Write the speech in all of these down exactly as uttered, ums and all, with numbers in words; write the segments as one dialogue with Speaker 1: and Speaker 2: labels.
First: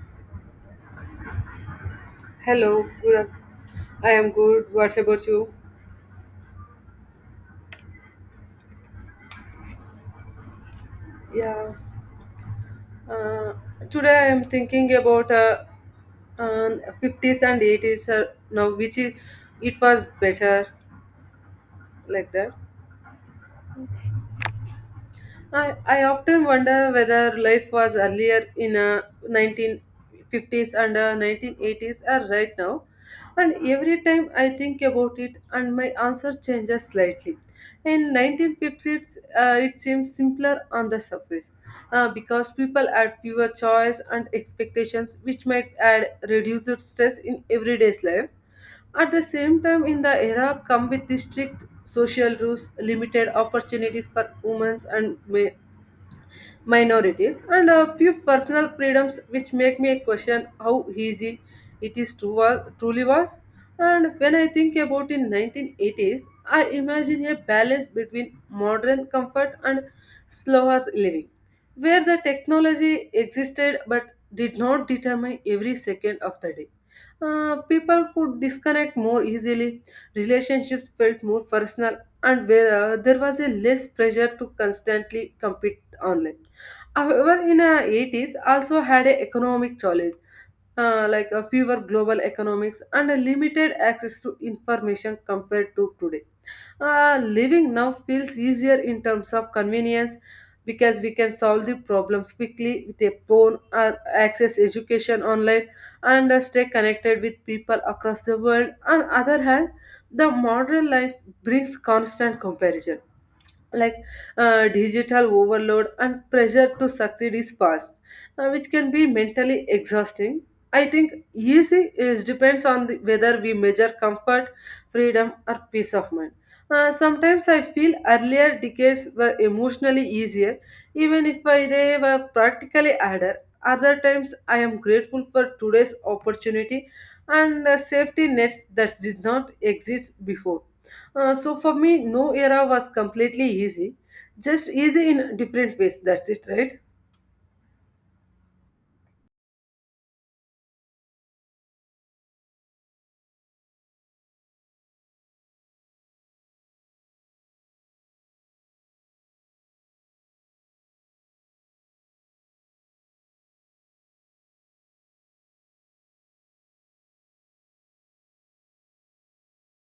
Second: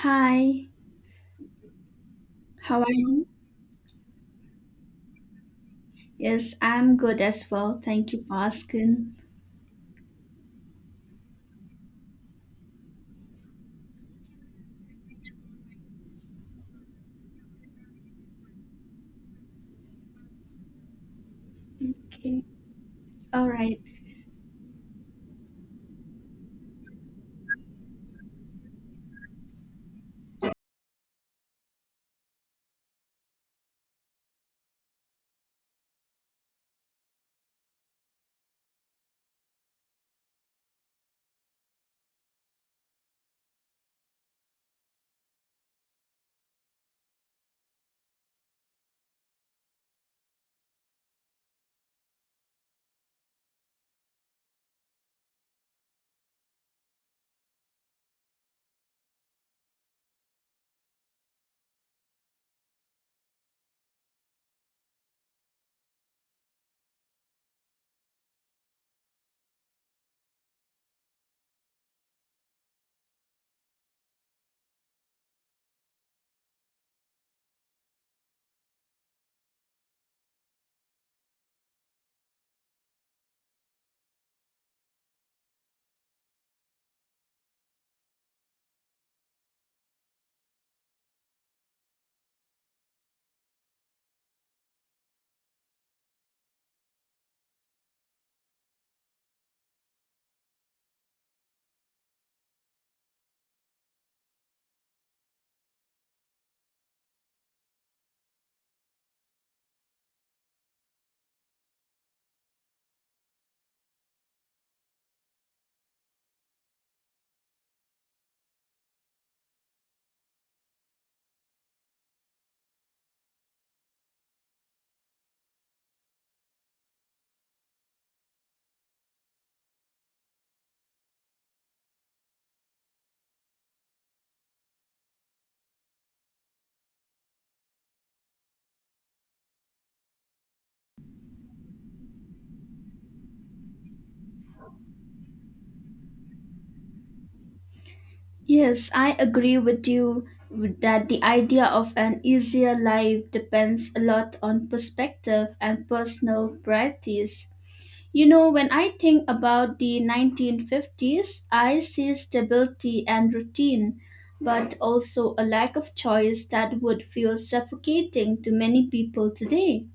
Speaker 1: Hi, how
Speaker 2: Hello,
Speaker 1: are
Speaker 2: good.
Speaker 1: you?
Speaker 2: af- I am good. What about you?
Speaker 1: Yes, I'm good as well. Thank you for asking.
Speaker 2: Yeah. Uh, Today I am thinking about uh, um, fifties and eighties. Uh, now, which is, it was better like
Speaker 1: Okay,
Speaker 2: that.
Speaker 1: all right.
Speaker 2: I, I often wonder whether life was earlier in uh, nineteen fifties and uh, nineteen eighties or right now. And every time I think about it, and my answer changes slightly. In nineteen fifties, uh, it seems simpler on the surface uh, because people had fewer choice and expectations, which might add reduced stress in everyday's life. At the same time, in the era come with the strict social rules, limited opportunities for women and ma minorities, and a few personal freedoms which make me question how easy it is to wa- truly was. And when I think about in nineteen eighties, I imagine a balance between modern comfort and slower living, where the technology existed but did not determine every second of the day. Uh, people could disconnect more easily, relationships felt more personal, and where, uh, there was a less pressure to constantly compete online. However, in the eighties also had an economic challenge, uh, like a fewer global economics and a limited access to information compared to today. Uh, living now feels easier in terms of convenience because we can solve the problems quickly with a phone or access education online and uh, stay connected with people across the world. On other hand, the modern life brings constant comparison like uh, digital overload and pressure to succeed is fast, uh, which can be mentally exhausting. I think easy is depends on the, whether we measure comfort, freedom, or peace of mind. Uh, sometimes I feel earlier decades were emotionally easier, even if I, they were practically harder. Other times I am grateful for today's opportunity and uh, safety nets that did not exist before. Uh, so for me, no era was completely easy, just easy in different ways. That's it, right?
Speaker 1: Yes, I agree with you with that the idea of an easier life depends a lot on perspective and personal priorities. You know, when I think about the nineteen fifties, I see stability and routine, but also a lack of choice that would feel suffocating to many people today.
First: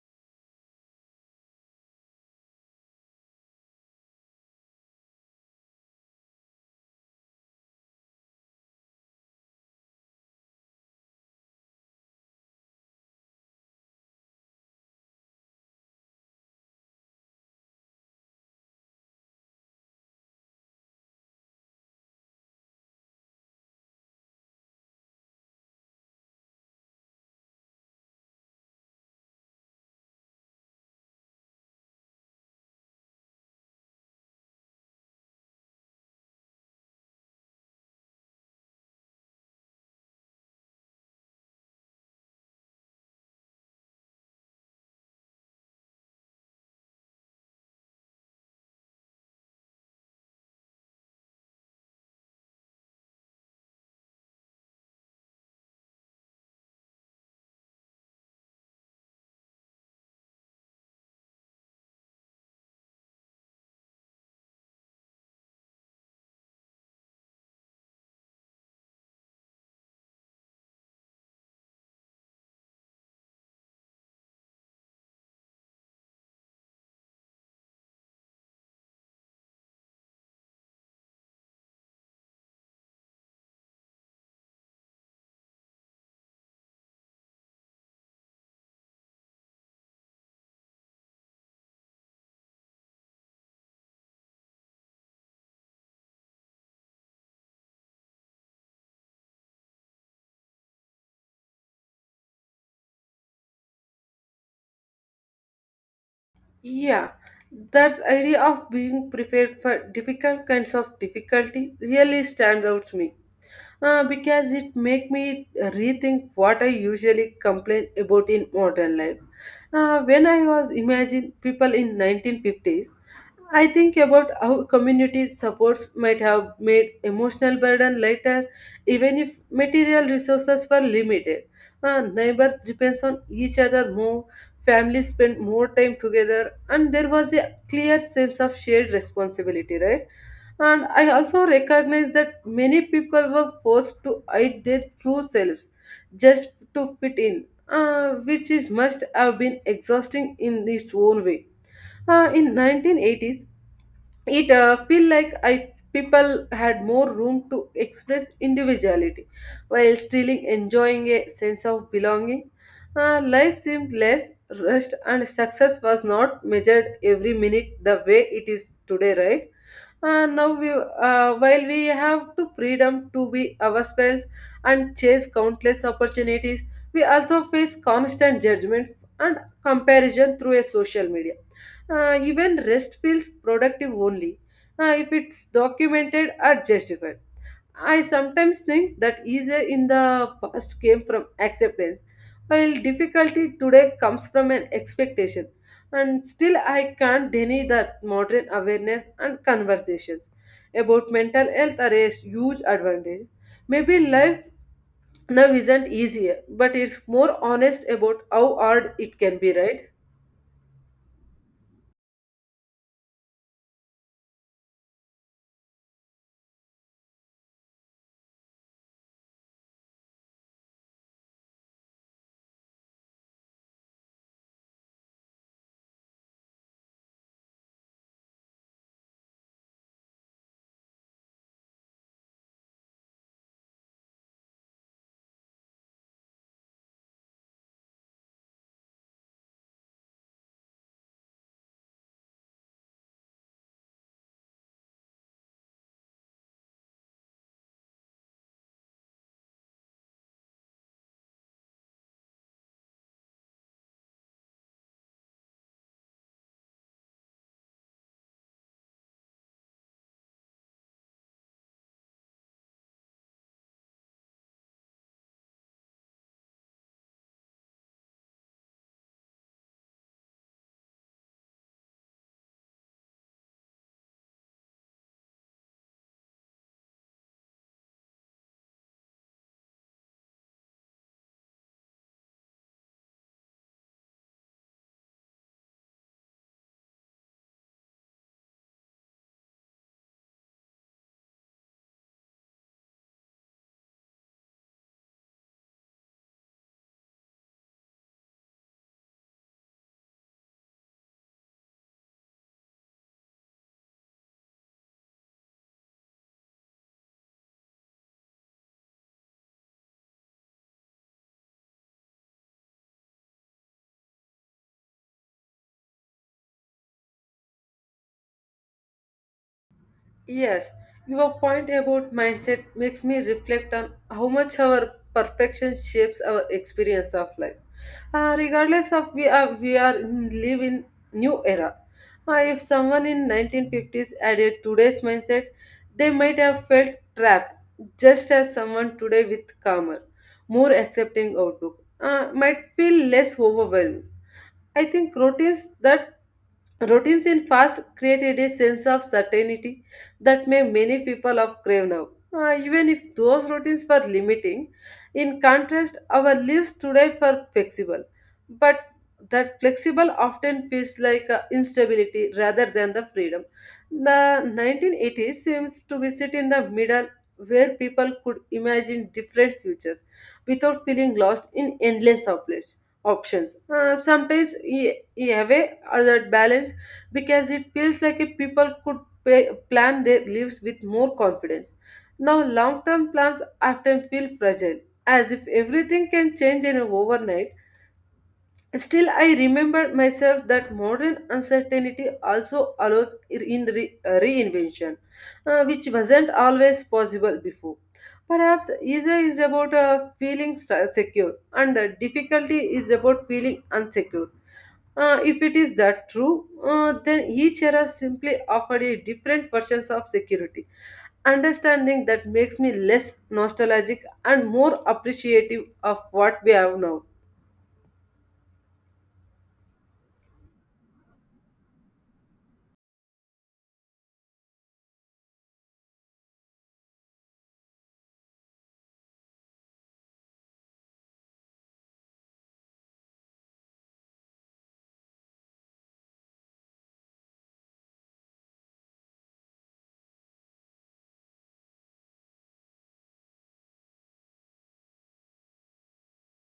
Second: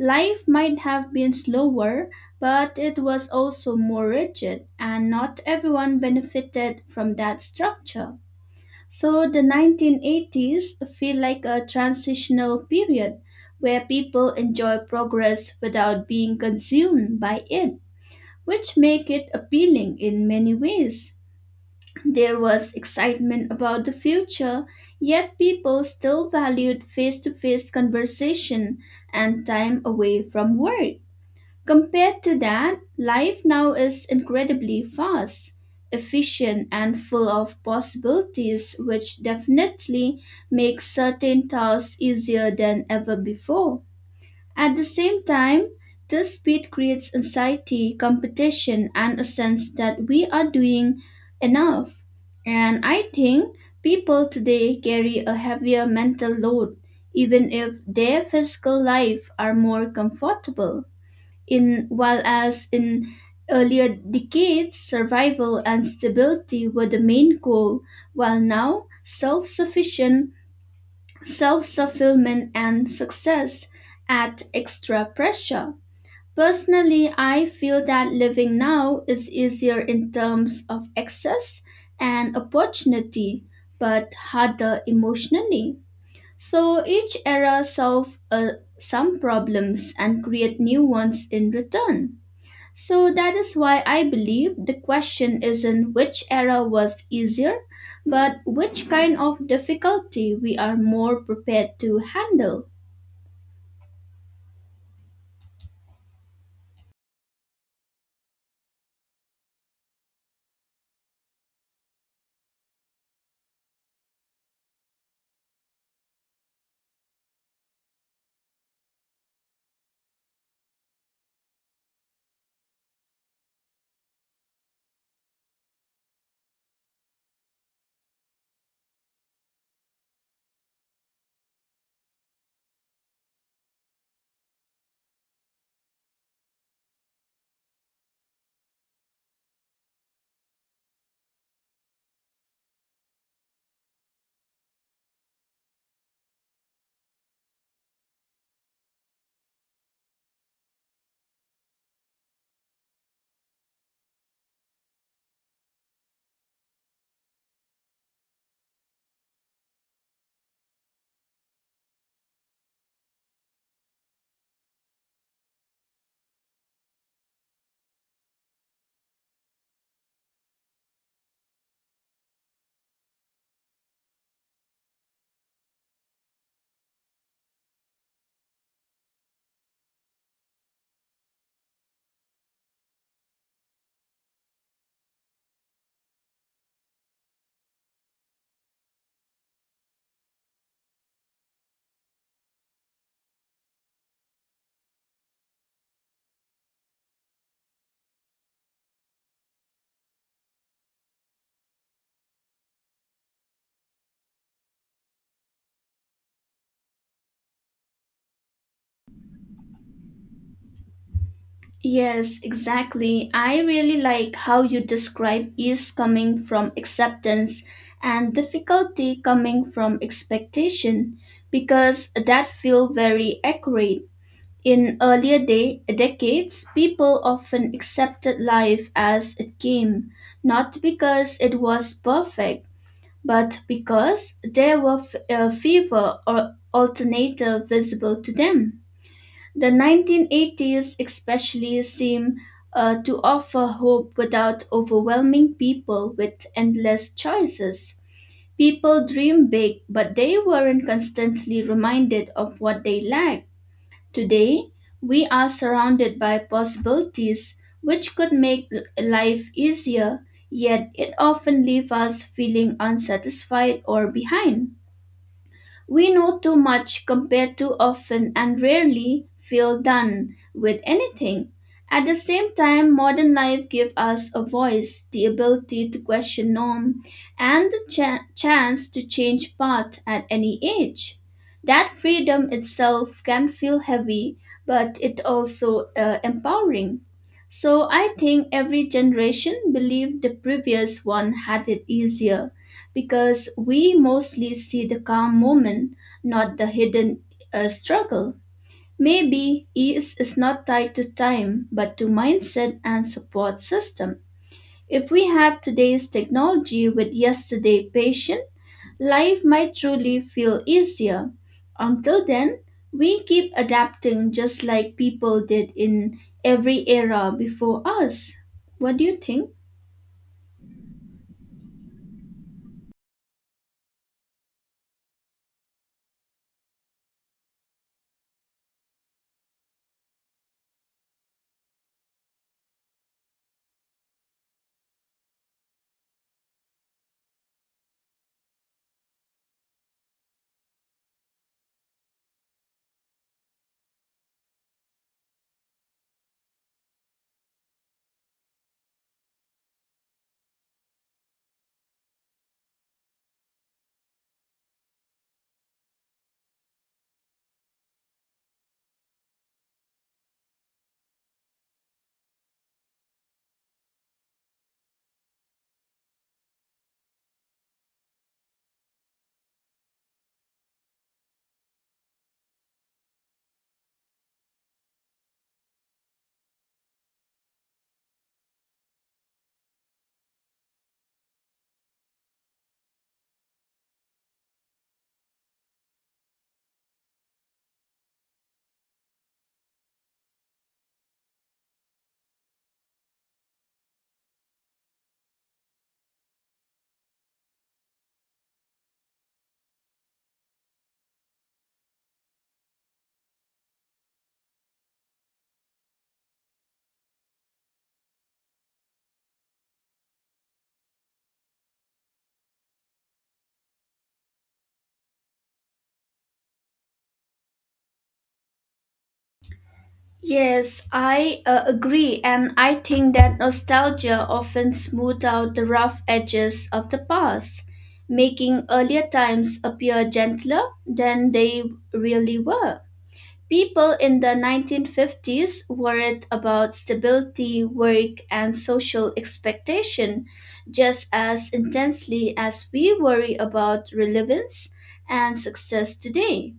Speaker 1: Life might have been slower, but it was also more rigid, and not everyone benefited from that structure. So the nineteen eighties feel like a transitional period where people enjoy progress without being consumed by it, which make it appealing in many ways. There was excitement about the future, yet people still valued face-to-face conversation and time away from work. Compared to that, life now is incredibly fast, efficient, and full of possibilities, which definitely makes certain tasks easier than ever before. At the same time, this speed creates anxiety, competition, and a sense that we are doing enough. And I think people today carry a heavier mental load, even if their physical life are more comfortable in while as in earlier decades survival and stability were the main goal while now self-sufficient self-fulfillment and success add extra pressure personally I feel that living now is easier in terms of access and opportunity but harder emotionally so each era solves uh, some problems and create new ones in return so that is why I believe the question isn't which era was easier, but which kind of difficulty we are more prepared to handle.
Speaker 2: Yeah, that idea of being prepared for difficult kinds of difficulty really stands out to me uh, because it make me rethink what I usually complain about in modern life. Uh, when I was imagine people in nineteen fifties, I think about how community supports might have made emotional burden lighter, even if material resources were limited. Uh, neighbors depends on each other more, families spend more time together, and there was a clear sense of shared responsibility, right? And I also recognize that many people were forced to hide their true selves just to fit in, uh, which is must have been exhausting in its own way. Uh, in nineteen eighties, it uh, feel like I people had more room to express individuality while still enjoying a sense of belonging. Uh, life seemed less rushed and success was not measured every minute the way it is today, right? Uh, now we uh, While we have the freedom to be ourselves and chase countless opportunities, we also face constant judgment and comparison through a social media. Uh, even rest feels productive only uh, if it's documented or justified. I sometimes think that ease in the past came from acceptance, while difficulty today comes from an expectation. And still, I can't deny that modern awareness and conversations about mental health are a huge advantage. Maybe life now isn't easier, but it's more honest about how hard it can be, right?
Speaker 1: Yes, exactly. I really like how you describe ease coming from acceptance and difficulty coming from expectation because that feel very accurate. In earlier day, decades, people often accepted life as it came, not because it was perfect, but because there were f- uh, fewer or alternative visible to them. The nineteen eighties especially seem uh, to offer hope without overwhelming people with endless choices. People dream big, but they weren't constantly reminded of what they lack. Today, we are surrounded by possibilities which could make l- life easier, yet it often leaves us feeling unsatisfied or behind. We know too much, compare too often, and rarely feel done with anything. At the same time, modern life gives us a voice, the ability to question norm, and the cha- chance to change path at any age. That freedom itself can feel heavy, but it also uh, empowering. So I think every generation believed the previous one had it easier because we mostly see the calm moment, not the hidden uh, struggle. Maybe ease is not tied to time, but to mindset and support system. If we had today's technology with yesterday's patient, life might truly feel easier. Until then, we keep adapting just like people did in every era before us. What do you think?
Speaker 2: Yes, your point about mindset makes me reflect on how much our perfection shapes our experience of life. Uh, regardless of we are we are in, live in new era. Uh, if someone in nineteen fifties added today's mindset, they might have felt trapped, just as someone today with calmer, more accepting outlook uh, might feel less overwhelmed. I think routines that Routines in fast created a sense of certainty that made many people of crave now. Uh, even if those routines were limiting, in contrast, our lives today were flexible. But that flexible often feels like uh, instability rather than the freedom. The nineteen eighties seems to be sit in the middle where people could imagine different futures without feeling lost in endless options options. Uh, sometimes you have a way or that balance because it feels like if people could pay, plan their lives with more confidence. Now, long term plans often feel fragile, as if everything can change in an overnight. Still, I remembered myself that modern uncertainty also allows in re- uh, reinvention, uh, which wasn't always possible before. Perhaps easier is about uh, feeling se- secure, and uh, difficulty is about feeling unsecure. Uh, if it is that true, uh, then each era simply offered a different versions of security. Understanding that makes me less nostalgic and more appreciative of what we have now.
Speaker 1: Yes, I uh, agree, and I think that nostalgia often smooths out the rough edges of the past, making earlier times appear gentler than they really were. People in the nineteen fifties worried about stability, work, and social expectation just as intensely as we worry about relevance and success today.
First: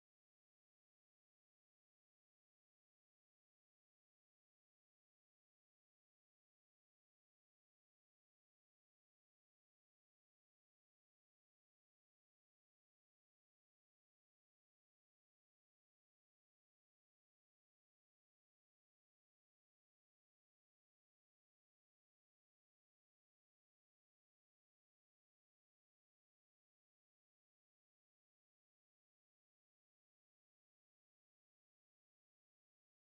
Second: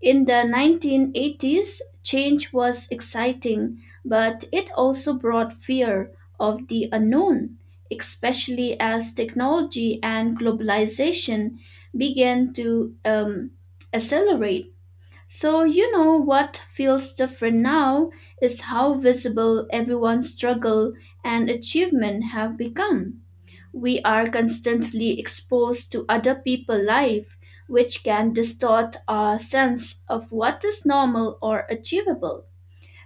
Speaker 1: In the nineteen eighties, change was exciting, but it also brought fear of the unknown, especially as technology and globalization began to um, accelerate. So, you know, what feels different now is how visible everyone's struggle and achievement have become. We are constantly exposed to other people's life, which can distort our sense of what is normal or achievable.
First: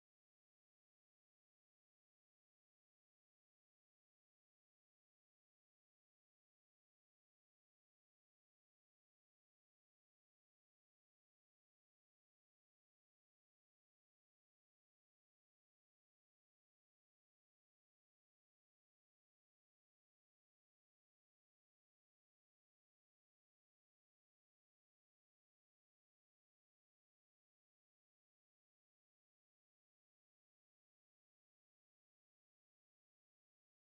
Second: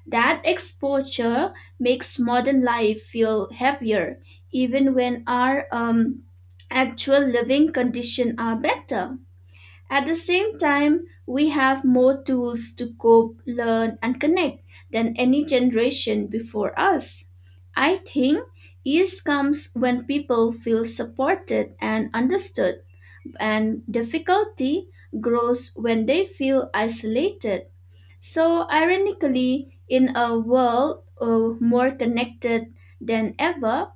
Speaker 1: That exposure makes modern life feel heavier, even when our um, actual living conditions are better. At the same time, we have more tools to cope, learn, and connect than any generation before us. I think ease comes when people feel supported and understood, and difficulty grows when they feel isolated. So, ironically, in a world uh, more connected than ever,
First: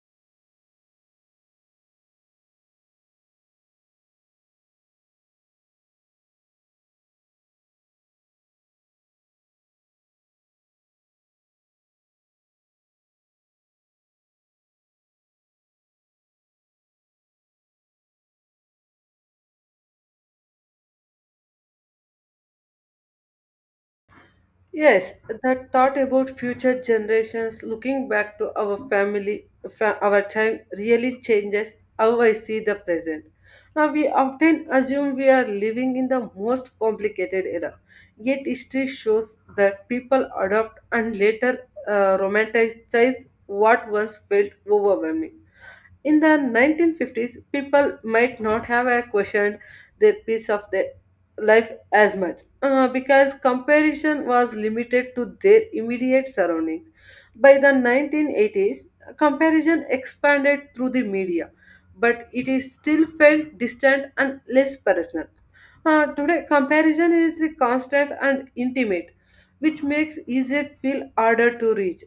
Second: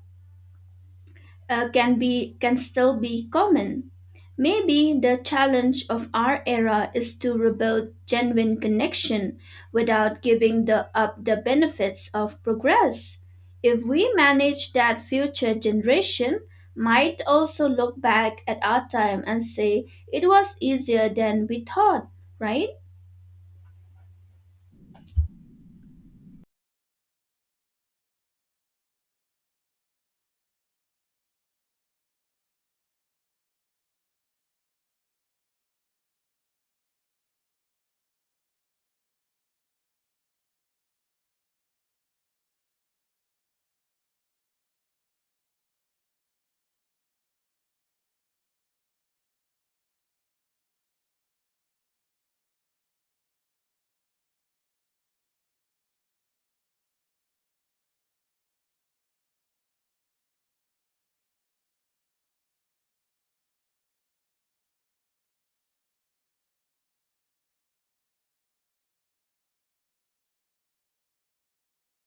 Speaker 1: uh, can be can still be common. Maybe the challenge of our era is to rebuild genuine connection without giving the, up the benefits of progress. If we manage that future generation might also look back at our time and say it was easier than we thought, right?
Speaker 2: Yes, that thought about future generations looking back to our family, fa- our time really changes how I see the present. Now, we often assume we are living in the most complicated era, yet, history shows that people adopt and later uh, romanticize what once felt overwhelming. In the nineteen fifties, people might not have uh, questioned their piece of their life as much uh, because comparison was limited to their immediate surroundings. By the nineteen eighties, comparison expanded through the media, but it is still felt distant and less personal. Uh, today, comparison is the constant and intimate, which makes easy feel harder to reach.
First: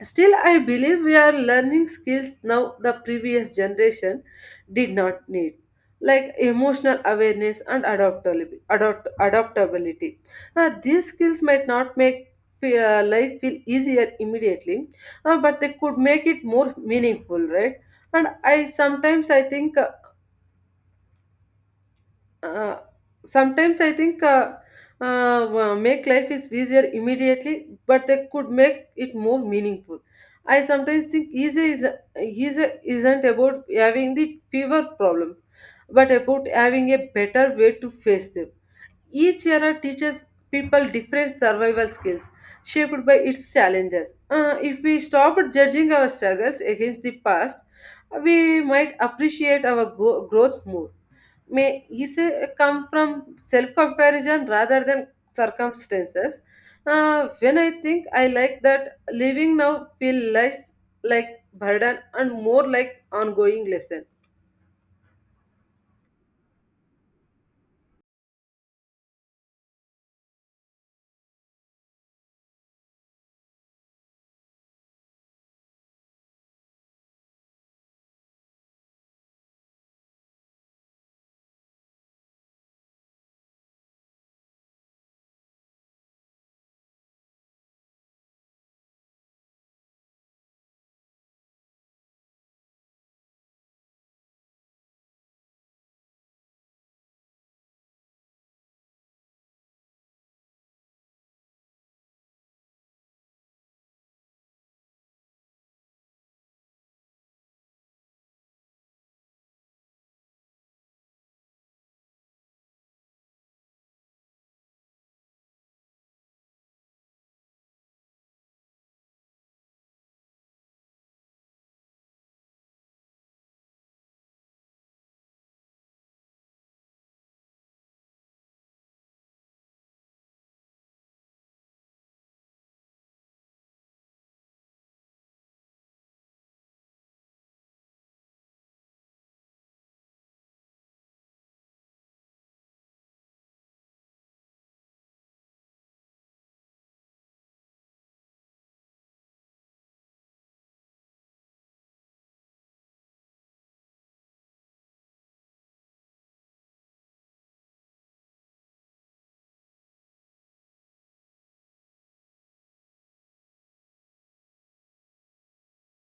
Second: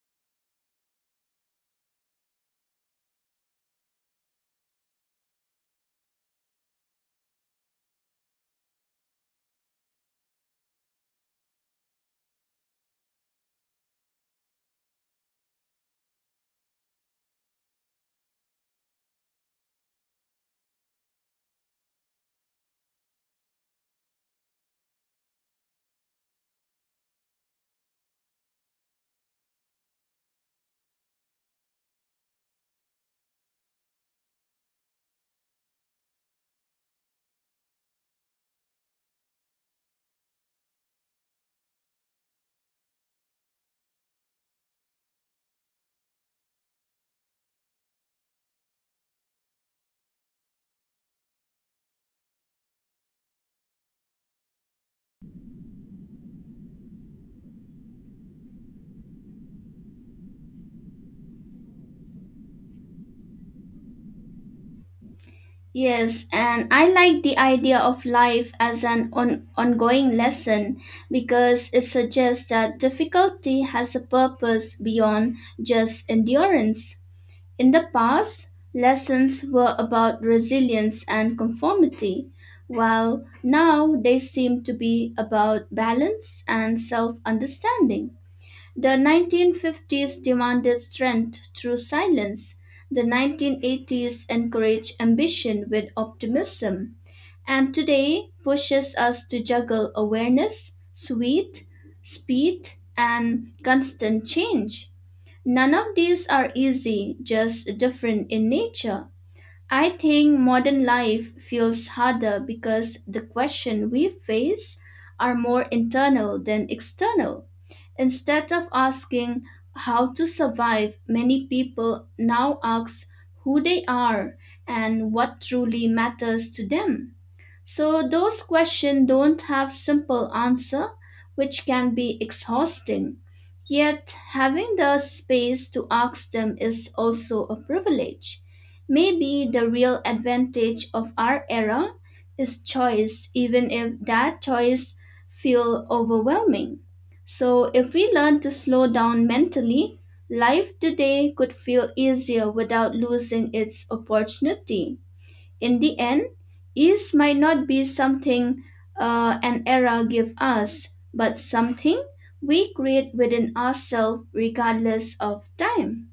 Speaker 2: Still, I believe we are learning skills now the previous generation did not need, like emotional awareness and adaptability. Adopt, adaptability. Now, these skills might not make fe- uh, life feel easier immediately, uh, but they could make it more meaningful, right? And I sometimes I think uh, uh, sometimes I think uh, uh, wa- Make life is easier immediately but they could make it more meaningful. I sometimes think easy is easy isn't about having the fever problem but about having a better way to face them. Each era teaches people different survival skills shaped by its challenges. Uh, if we stop judging our struggles against the past, we might appreciate our go- growth more. May he say uh, Come from self comparison rather than circumstances. Uh, when I think I like that living now feel less like burden and more like ongoing lesson.
Speaker 1: Yes, and I like the idea of life as an on- ongoing lesson because it suggests that difficulty has a purpose beyond just endurance. In the past, lessons were about resilience and conformity, while now they seem to be about balance and self understanding. The nineteen fifties demanded strength through silence. The nineteen eighties encouraged ambition with optimism. And today pushes us to juggle awareness, sweet, speed, and constant change. None of these are easy, just different in nature. I think modern life feels harder because the questions we face are more internal than external. Instead of asking how to survive, many people now ask who they are and what truly matters to them. So those questions don't have simple answer, which can be exhausting. Yet having the space to ask them is also a privilege. Maybe the real advantage of our era is choice, even if that choice feel overwhelming. So if we learn to slow down mentally, life today could feel easier without losing its opportunity. In the end, ease might not be something uh, an era gives us, but something we create within ourselves regardless of time.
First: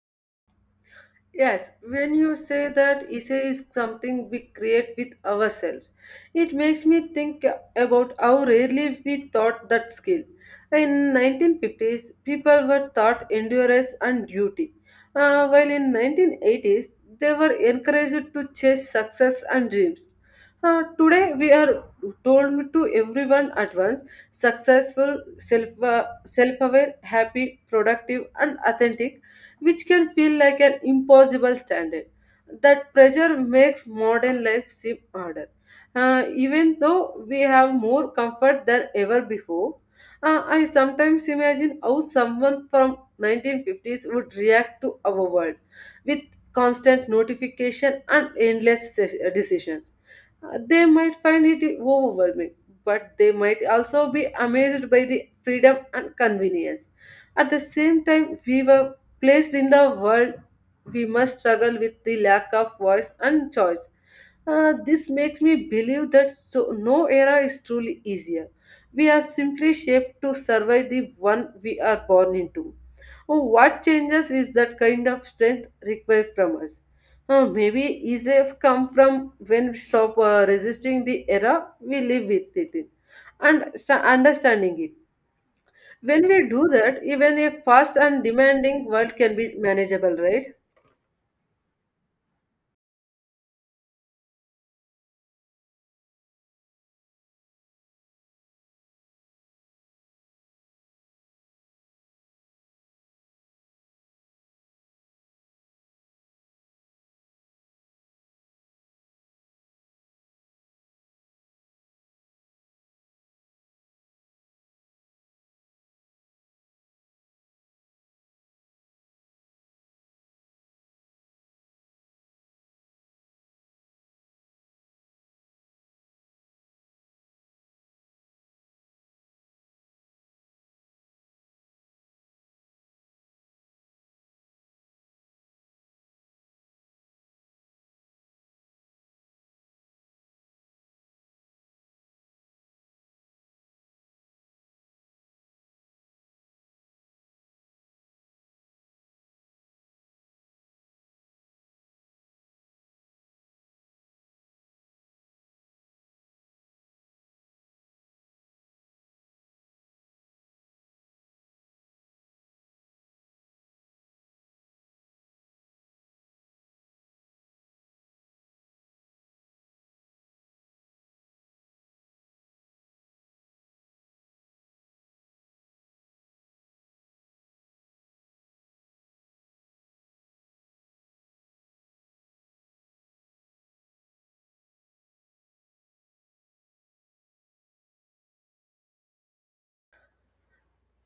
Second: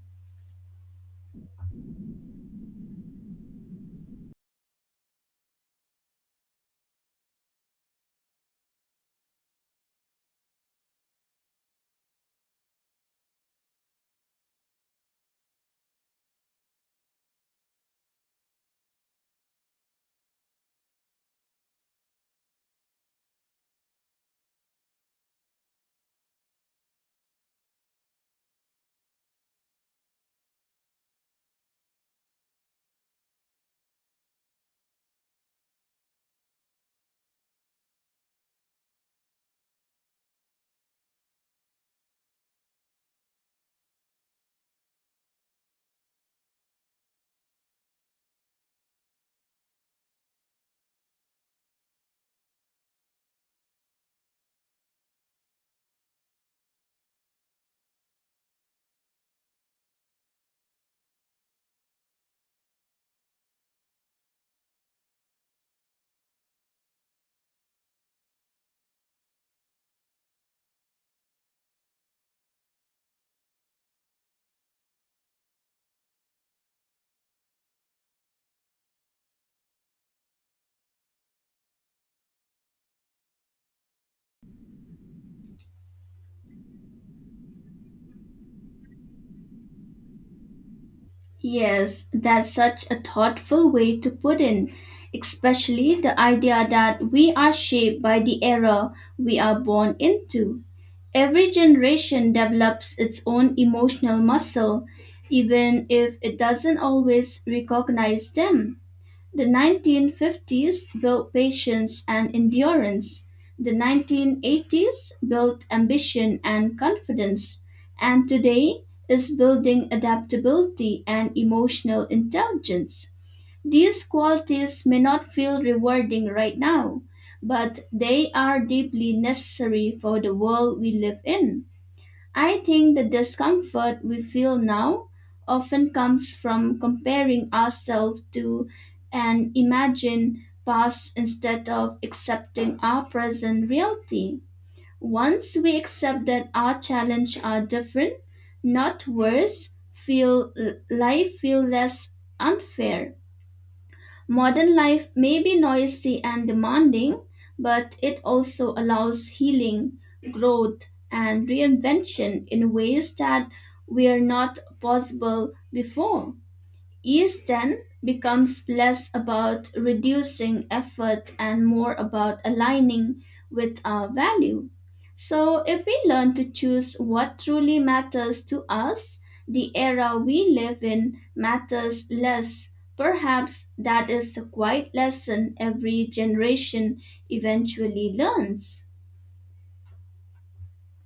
Speaker 2: Yes, when you say that essay is something we create with ourselves, it makes me think about how rarely we taught that skill. In nineteen fifties, people were taught endurance and duty, uh, while in nineteen eighties they were encouraged to chase success and dreams. Uh, today we are told to everyone at once successful, self uh, self-aware, happy, productive, and authentic, which can feel like an impossible standard. That pressure makes modern life seem harder. Uh, even though we have more comfort than ever before, uh, I sometimes imagine how someone from nineteen fifties would react to our world with constant notification and endless se- decisions. Uh, they might find it overwhelming, but they might also be amazed by the freedom and convenience. At the same time, we were placed in the world, we must struggle with the lack of voice and choice. Uh, this makes me believe that so no era is truly easier. We are simply shaped to survive the one we are born into. Oh, what changes is that kind of strength required from us? Uh, maybe easier come from when we stop uh, resisting the era we live with it in and sta- understanding it. When we do that, even a fast and demanding world can be manageable, right?
Speaker 1: Yes, that's such a thoughtful way to put in, especially the idea that we are shaped by the era we are born into. Every generation develops its own emotional muscle, even if it doesn't always recognize them. The nineteen fifties built patience and endurance. The nineteen eighties built ambition and confidence. And today is building adaptability and emotional intelligence. These qualities may not feel rewarding right now, but they are deeply necessary for the world we live in. I think the discomfort we feel now often comes from comparing ourselves to an imagined past instead of accepting our present reality. Once we accept that our challenges are different, not worse, feel life feel less unfair. Modern life may be noisy and demanding, but it also allows healing, growth, and reinvention in ways that were not possible before. Ease then becomes less about reducing effort and more about aligning with our value. So, if we learn to choose what truly matters to us, the era we live in matters less. Perhaps that is the quiet lesson every generation eventually learns.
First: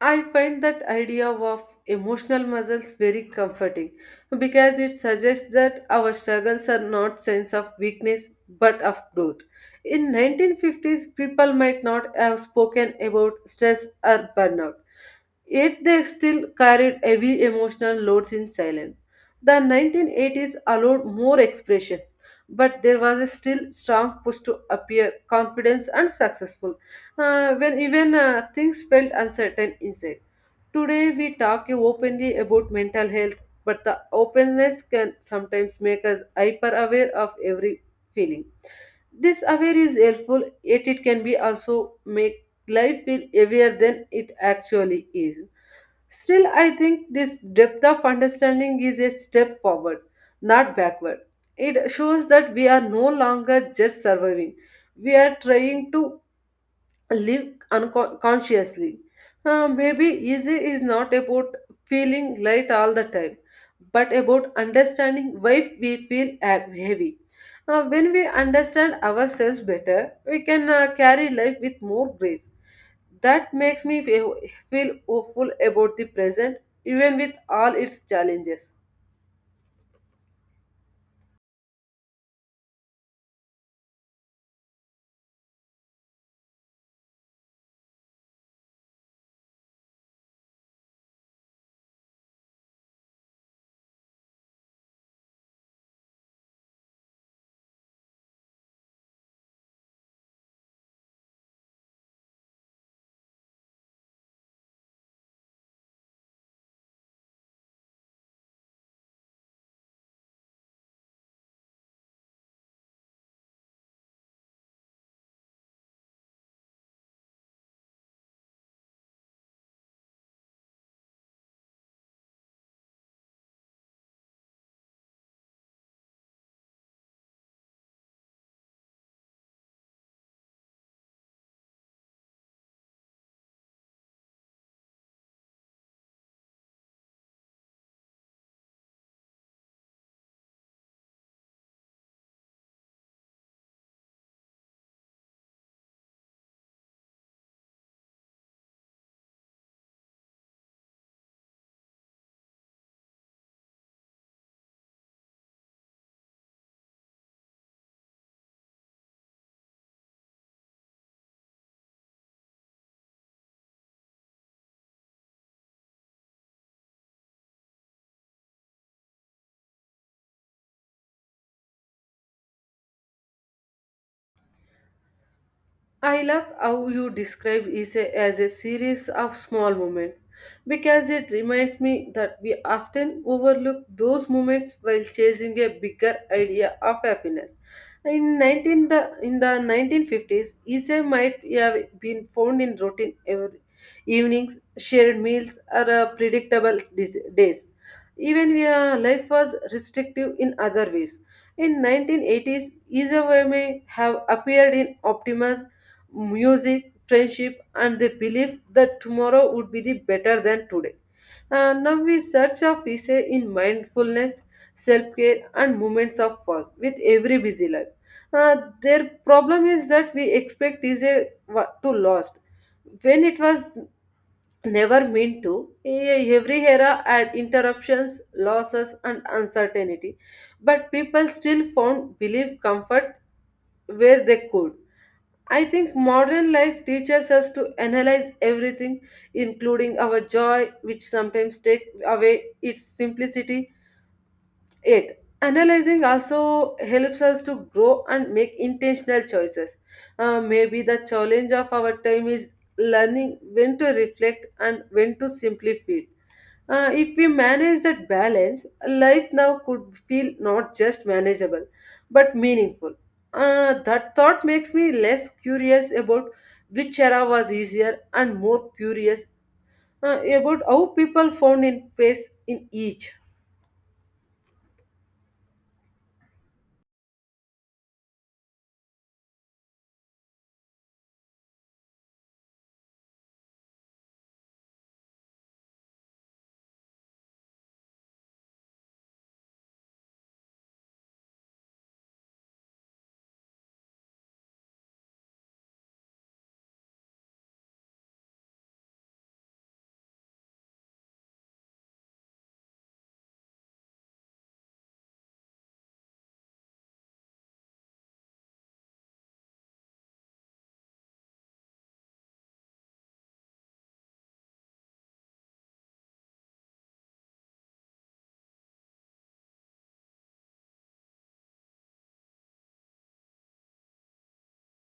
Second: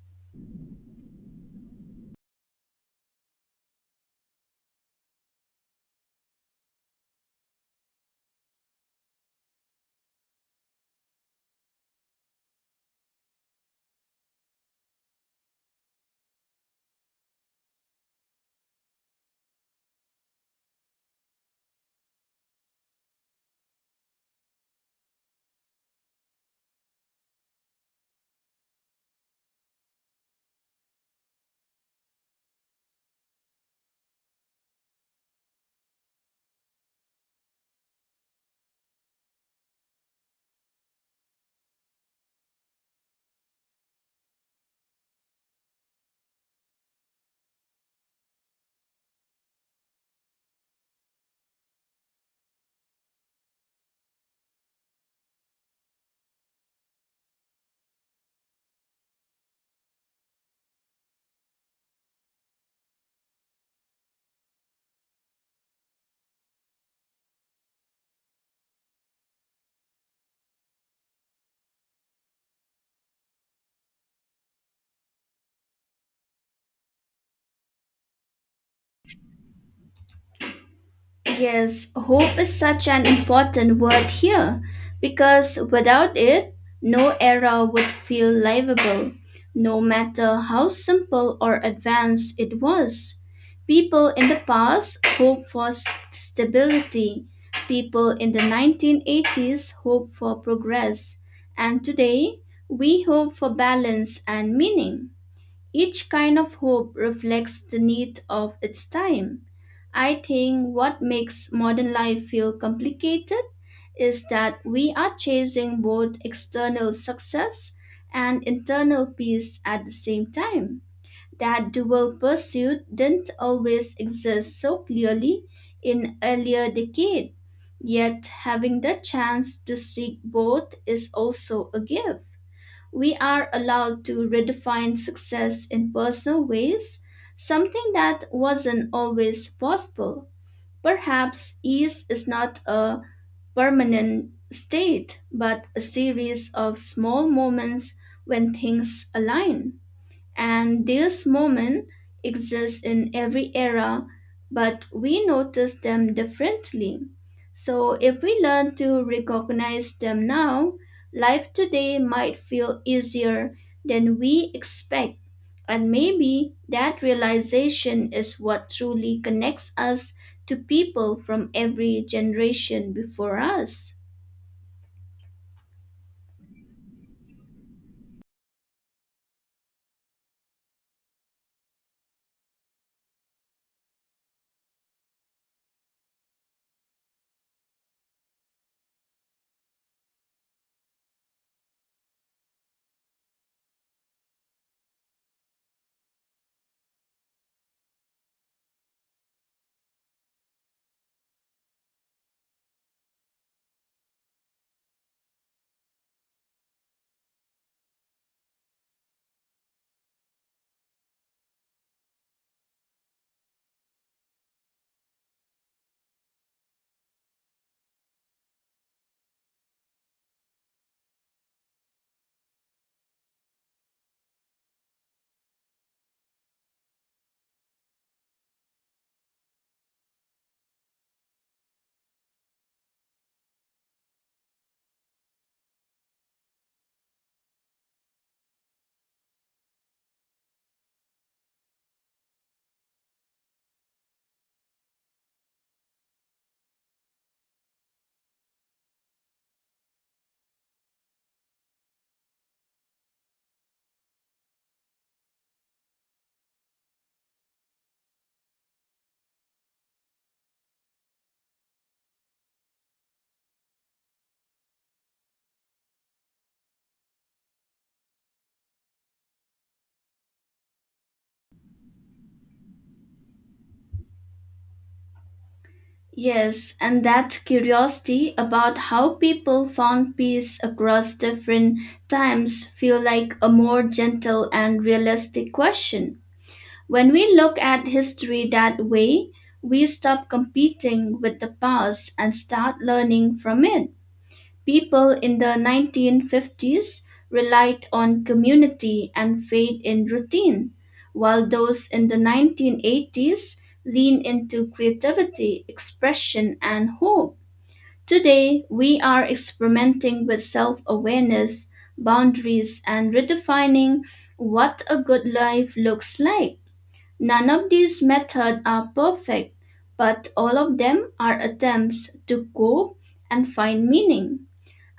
Speaker 2: I find that idea of emotional muscles very comforting because it suggests that our struggles are not sense of weakness but of growth. In nineteen fifties, people might not have spoken about stress or burnout, yet they still carried heavy emotional loads in silence. The nineteen eighties allowed more expressions, but there was a still strong push to appear confident and successful uh, when even uh, things felt uncertain inside. Today, we talk openly about mental health, but the openness can sometimes make us hyper aware of every feeling. This aware is helpful yet it can be also make life feel heavier than it actually is. Still, I think this depth of understanding is a step forward, not backward. It shows that we are no longer just surviving, we are trying to live unconsciously. Uh, maybe easy is not about feeling light all the time, but about understanding why we feel ab- heavy. Uh, when we understand ourselves better, we can uh, carry life with more grace. That makes me fe- feel hopeful about the present, even with all its challenges.
Speaker 1: Yes, hope is such an important word here because without it, no era would feel livable, no matter how simple or advanced it was. People in the past hoped for s- stability, people in the nineteen eighties hoped for progress, and today we hope for balance and meaning. Each kind of hope reflects the need of its time. I think what makes modern life feel complicated is that we are chasing both external success and internal peace at the same time. That dual pursuit didn't always exist so clearly in earlier decades, yet having the chance to seek both is also a gift we are allowed to redefine success in personal ways, something that wasn't always possible. Perhaps ease is not a permanent state, but a series of small moments when things align and these moments exist in every era, but we notice them differently. So, if we learn to recognize them now, life today might feel easier than we expect. And maybe that realization is what truly connects us to people from every generation before us.
Speaker 2: I love how you describe it as a series of small moments because it reminds me that we often overlook those moments while chasing a bigger idea of happiness. In nineteen the in the nineteen fifties, Ise might have been found in routine every evenings, shared meals, or uh, predictable dis- days. Even where life was restrictive in other ways. In nineteen eighties, Ise may have appeared in Optimus music, friendship, and the belief that tomorrow would be the better than today. Uh, now we search of peace in mindfulness, self-care, and moments of pause with every busy life. Uh, their problem is that we expect is a wa- to lost when it was never meant to. e- Every era had interruptions, losses, and uncertainty, but people still found belief comfort where they could. I think modern life teaches us to analyze everything, including our joy, which sometimes takes away its simplicity. eight. Analyzing also helps us to grow and make intentional choices. Uh, maybe the challenge of our time is learning when to reflect and when to simply feel. Uh, if we manage that balance, life now could feel not just manageable but meaningful. Uh, that thought makes me less curious about which era was easier and more curious uh, about how people found in place in each.
Speaker 1: Yes, and that curiosity about how people found peace across different times feel like a more gentle and realistic question. When we look at history that way, we stop competing with the past and start learning from it. People in the nineteen fifties relied on community and faith in routine, while those in the nineteen eighties leaned into creativity, expression, and hope. Today, we are experimenting with self awareness, boundaries, and redefining what a good life looks like. None of these methods are perfect, but all of them are attempts to cope and find meaning.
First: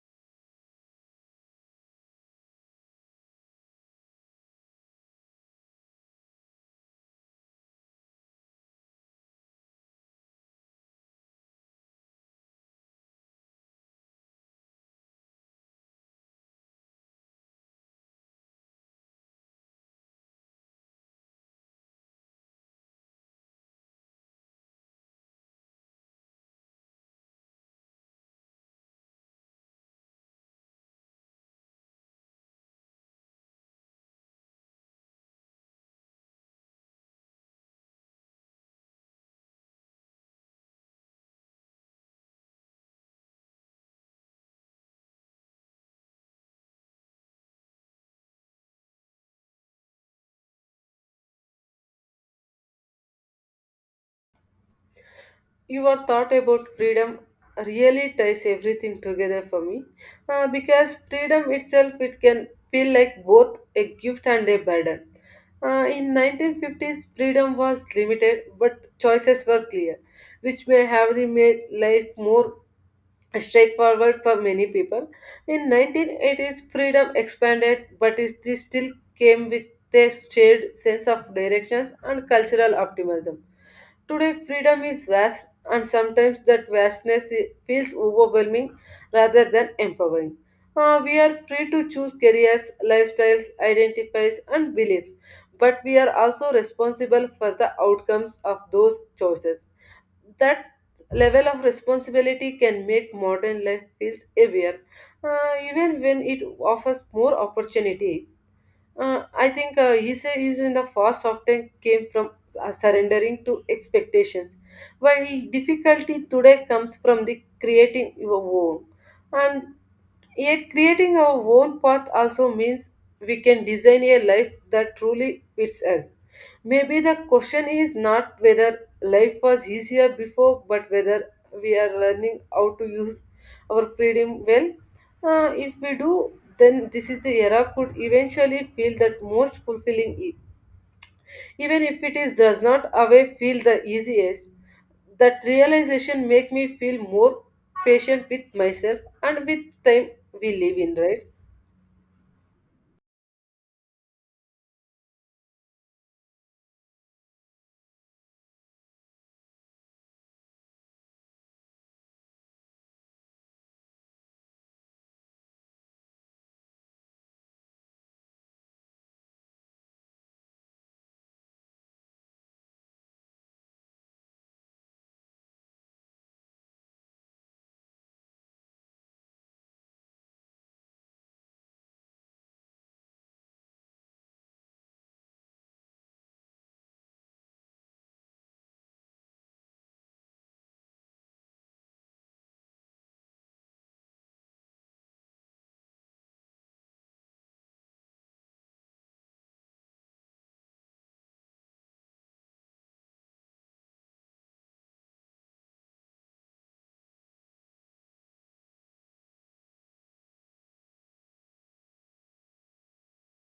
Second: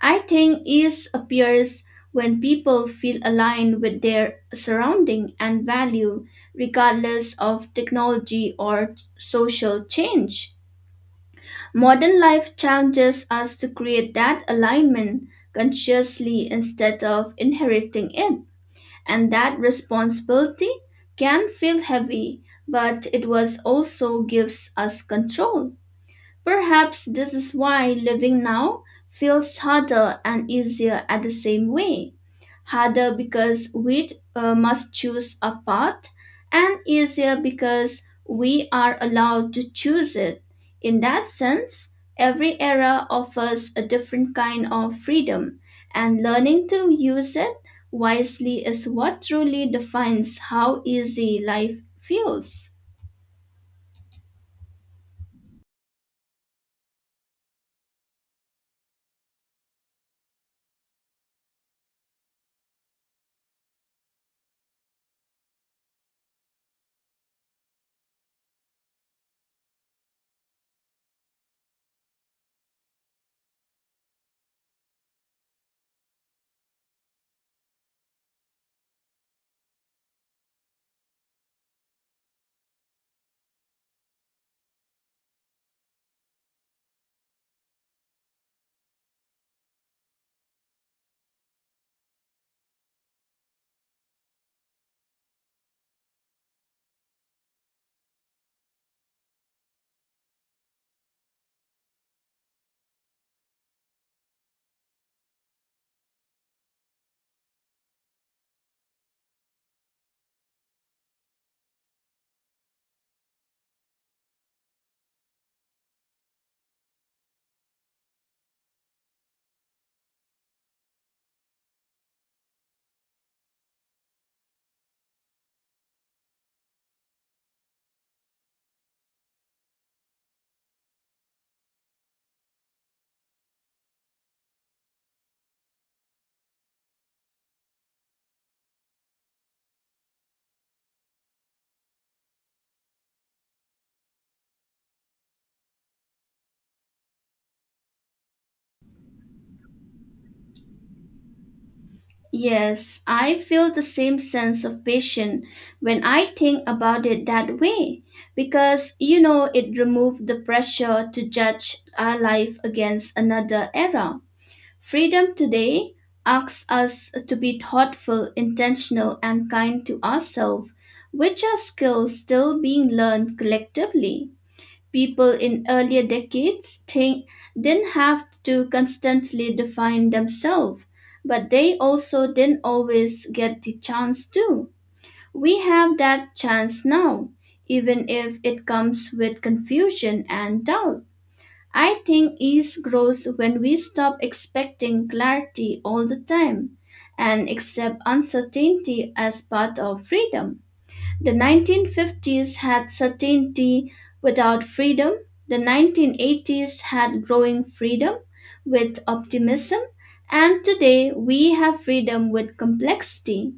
Speaker 1: I think ease appears when people feel aligned with their surrounding and value, regardless of technology or social change. Modern life challenges us to create that alignment consciously instead of inheriting it, and that responsibility can feel heavy, but it was also gives us control. Perhaps this is why living now feels harder and easier at the same way. Harder because we uh, must choose a path, and easier because we are allowed to choose it. In that sense, every era offers a different kind of freedom, and learning to use it wisely is what truly defines how easy life feels.
Speaker 2: Your thought about freedom really ties everything together for me, Uh, because freedom itself it can feel like both a gift and a burden. Uh, in nineteen fifties, freedom was limited but choices were clear, which may have made life more straightforward for many people. In nineteen eighties, freedom expanded but it still came with a shared sense of directions and cultural optimism. Today, freedom is vast, and sometimes that vastness i- feels overwhelming rather than empowering. Uh, we are free to choose careers, lifestyles, identities, and beliefs, but we are also responsible for the outcomes of those choices. That level of responsibility can make modern life feels heavier, uh, even when it offers more opportunity. Uh, I think uh, he said he's in the first often came from uh, surrendering to expectations, while difficulty today comes from the creating your own. And yet, creating our own path also means we can design a life that truly fits us. Maybe the question is not whether life was easier before, but whether we are learning how to use our freedom well. Uh, if we do, then this is the era could eventually feel that most fulfilling, even if it is does not away feel the easiest. That realization make me feel more patient with myself and with time we live in, right?
Speaker 1: Yes, I feel the same sense of patience when I think about it that way because you know it removed the pressure to judge our life against another era. Freedom today asks us to be thoughtful, intentional, and kind to ourselves, which are skills still being learned collectively. People in earlier decades thi- didn't have to constantly define themselves, but they also didn't always get the chance to. We have that chance now, even if it comes with confusion and doubt. I think ease grows when we stop expecting clarity all the time and accept uncertainty as part of freedom. The nineteen fifties had certainty without freedom. The nineteen eighties had growing freedom with optimism. And today we have freedom with complexity.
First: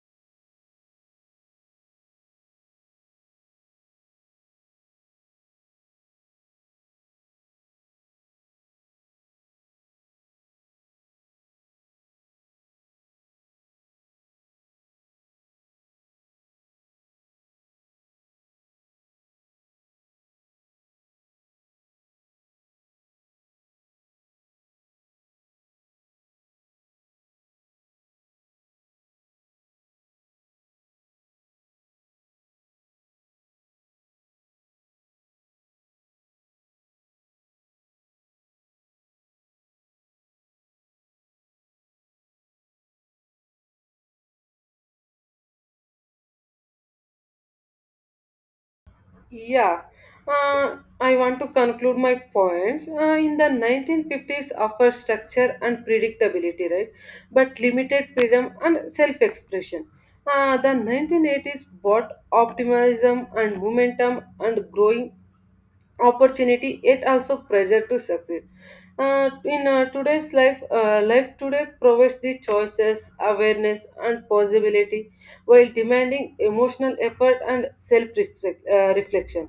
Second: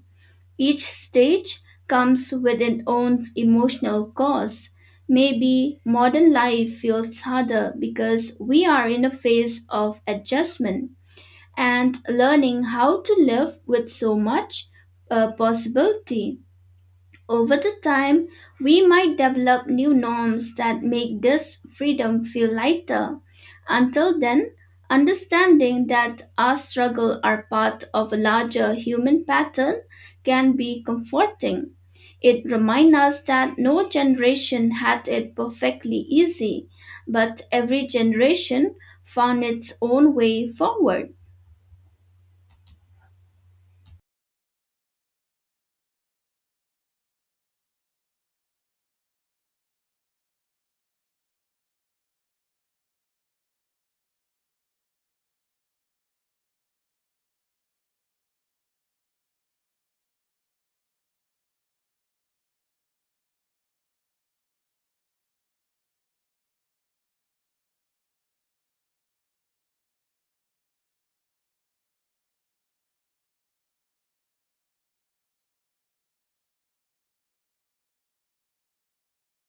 Speaker 1: Each stage comes with its own emotional cause. Maybe modern life feels harder because we are in a phase of adjustment and learning how to live with so much uh, possibility. Over the time, we might develop new norms that make this freedom feel lighter. Until then, understanding that our struggles are part of a larger human pattern can be comforting. It reminds us that no generation had it perfectly easy, but every generation found its own way forward.
Speaker 2: Yeah. uh, I want to conclude my points. Uh, in the nineteen fifties offer structure and predictability, right, but limited freedom and self-expression. Uh, the nineteen eighties brought optimism and momentum and growing opportunity, yet also pressure to succeed. Uh, in uh, Today's life, uh, life today provides the choices awareness and possibility while demanding emotional effort and self uh, reflection.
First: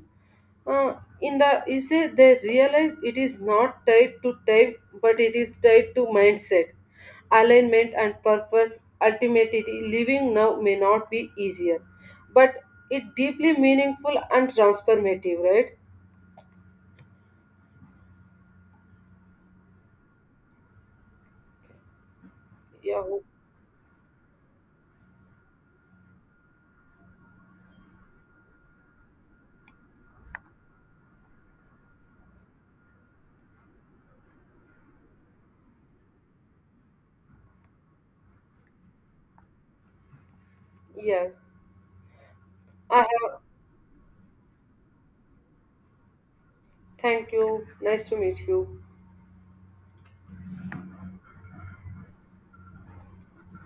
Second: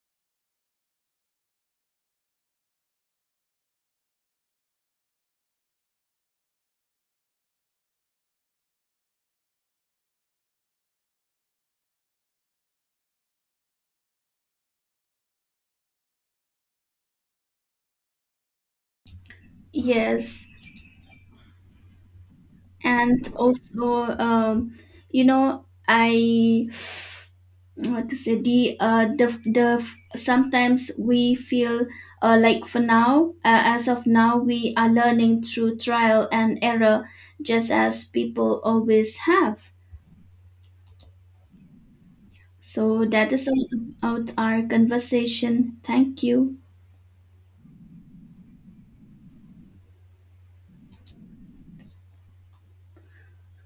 Speaker 2: uh, in the essay they realize it is not tied to time but it is tied to mindset, alignment and purpose. Ultimately, living now may not be easier but it deeply meaningful and transformative, right?
Speaker 1: Yes,
Speaker 2: Yeah.
Speaker 1: and also, um, you know, I. what to say the uh the the sometimes we feel uh like for now uh, as of now we are learning through trial and error just as people always have
Speaker 2: Yes, I
Speaker 1: so that
Speaker 2: have.
Speaker 1: is all about our conversation thank you
Speaker 2: Thank you. Nice to meet you.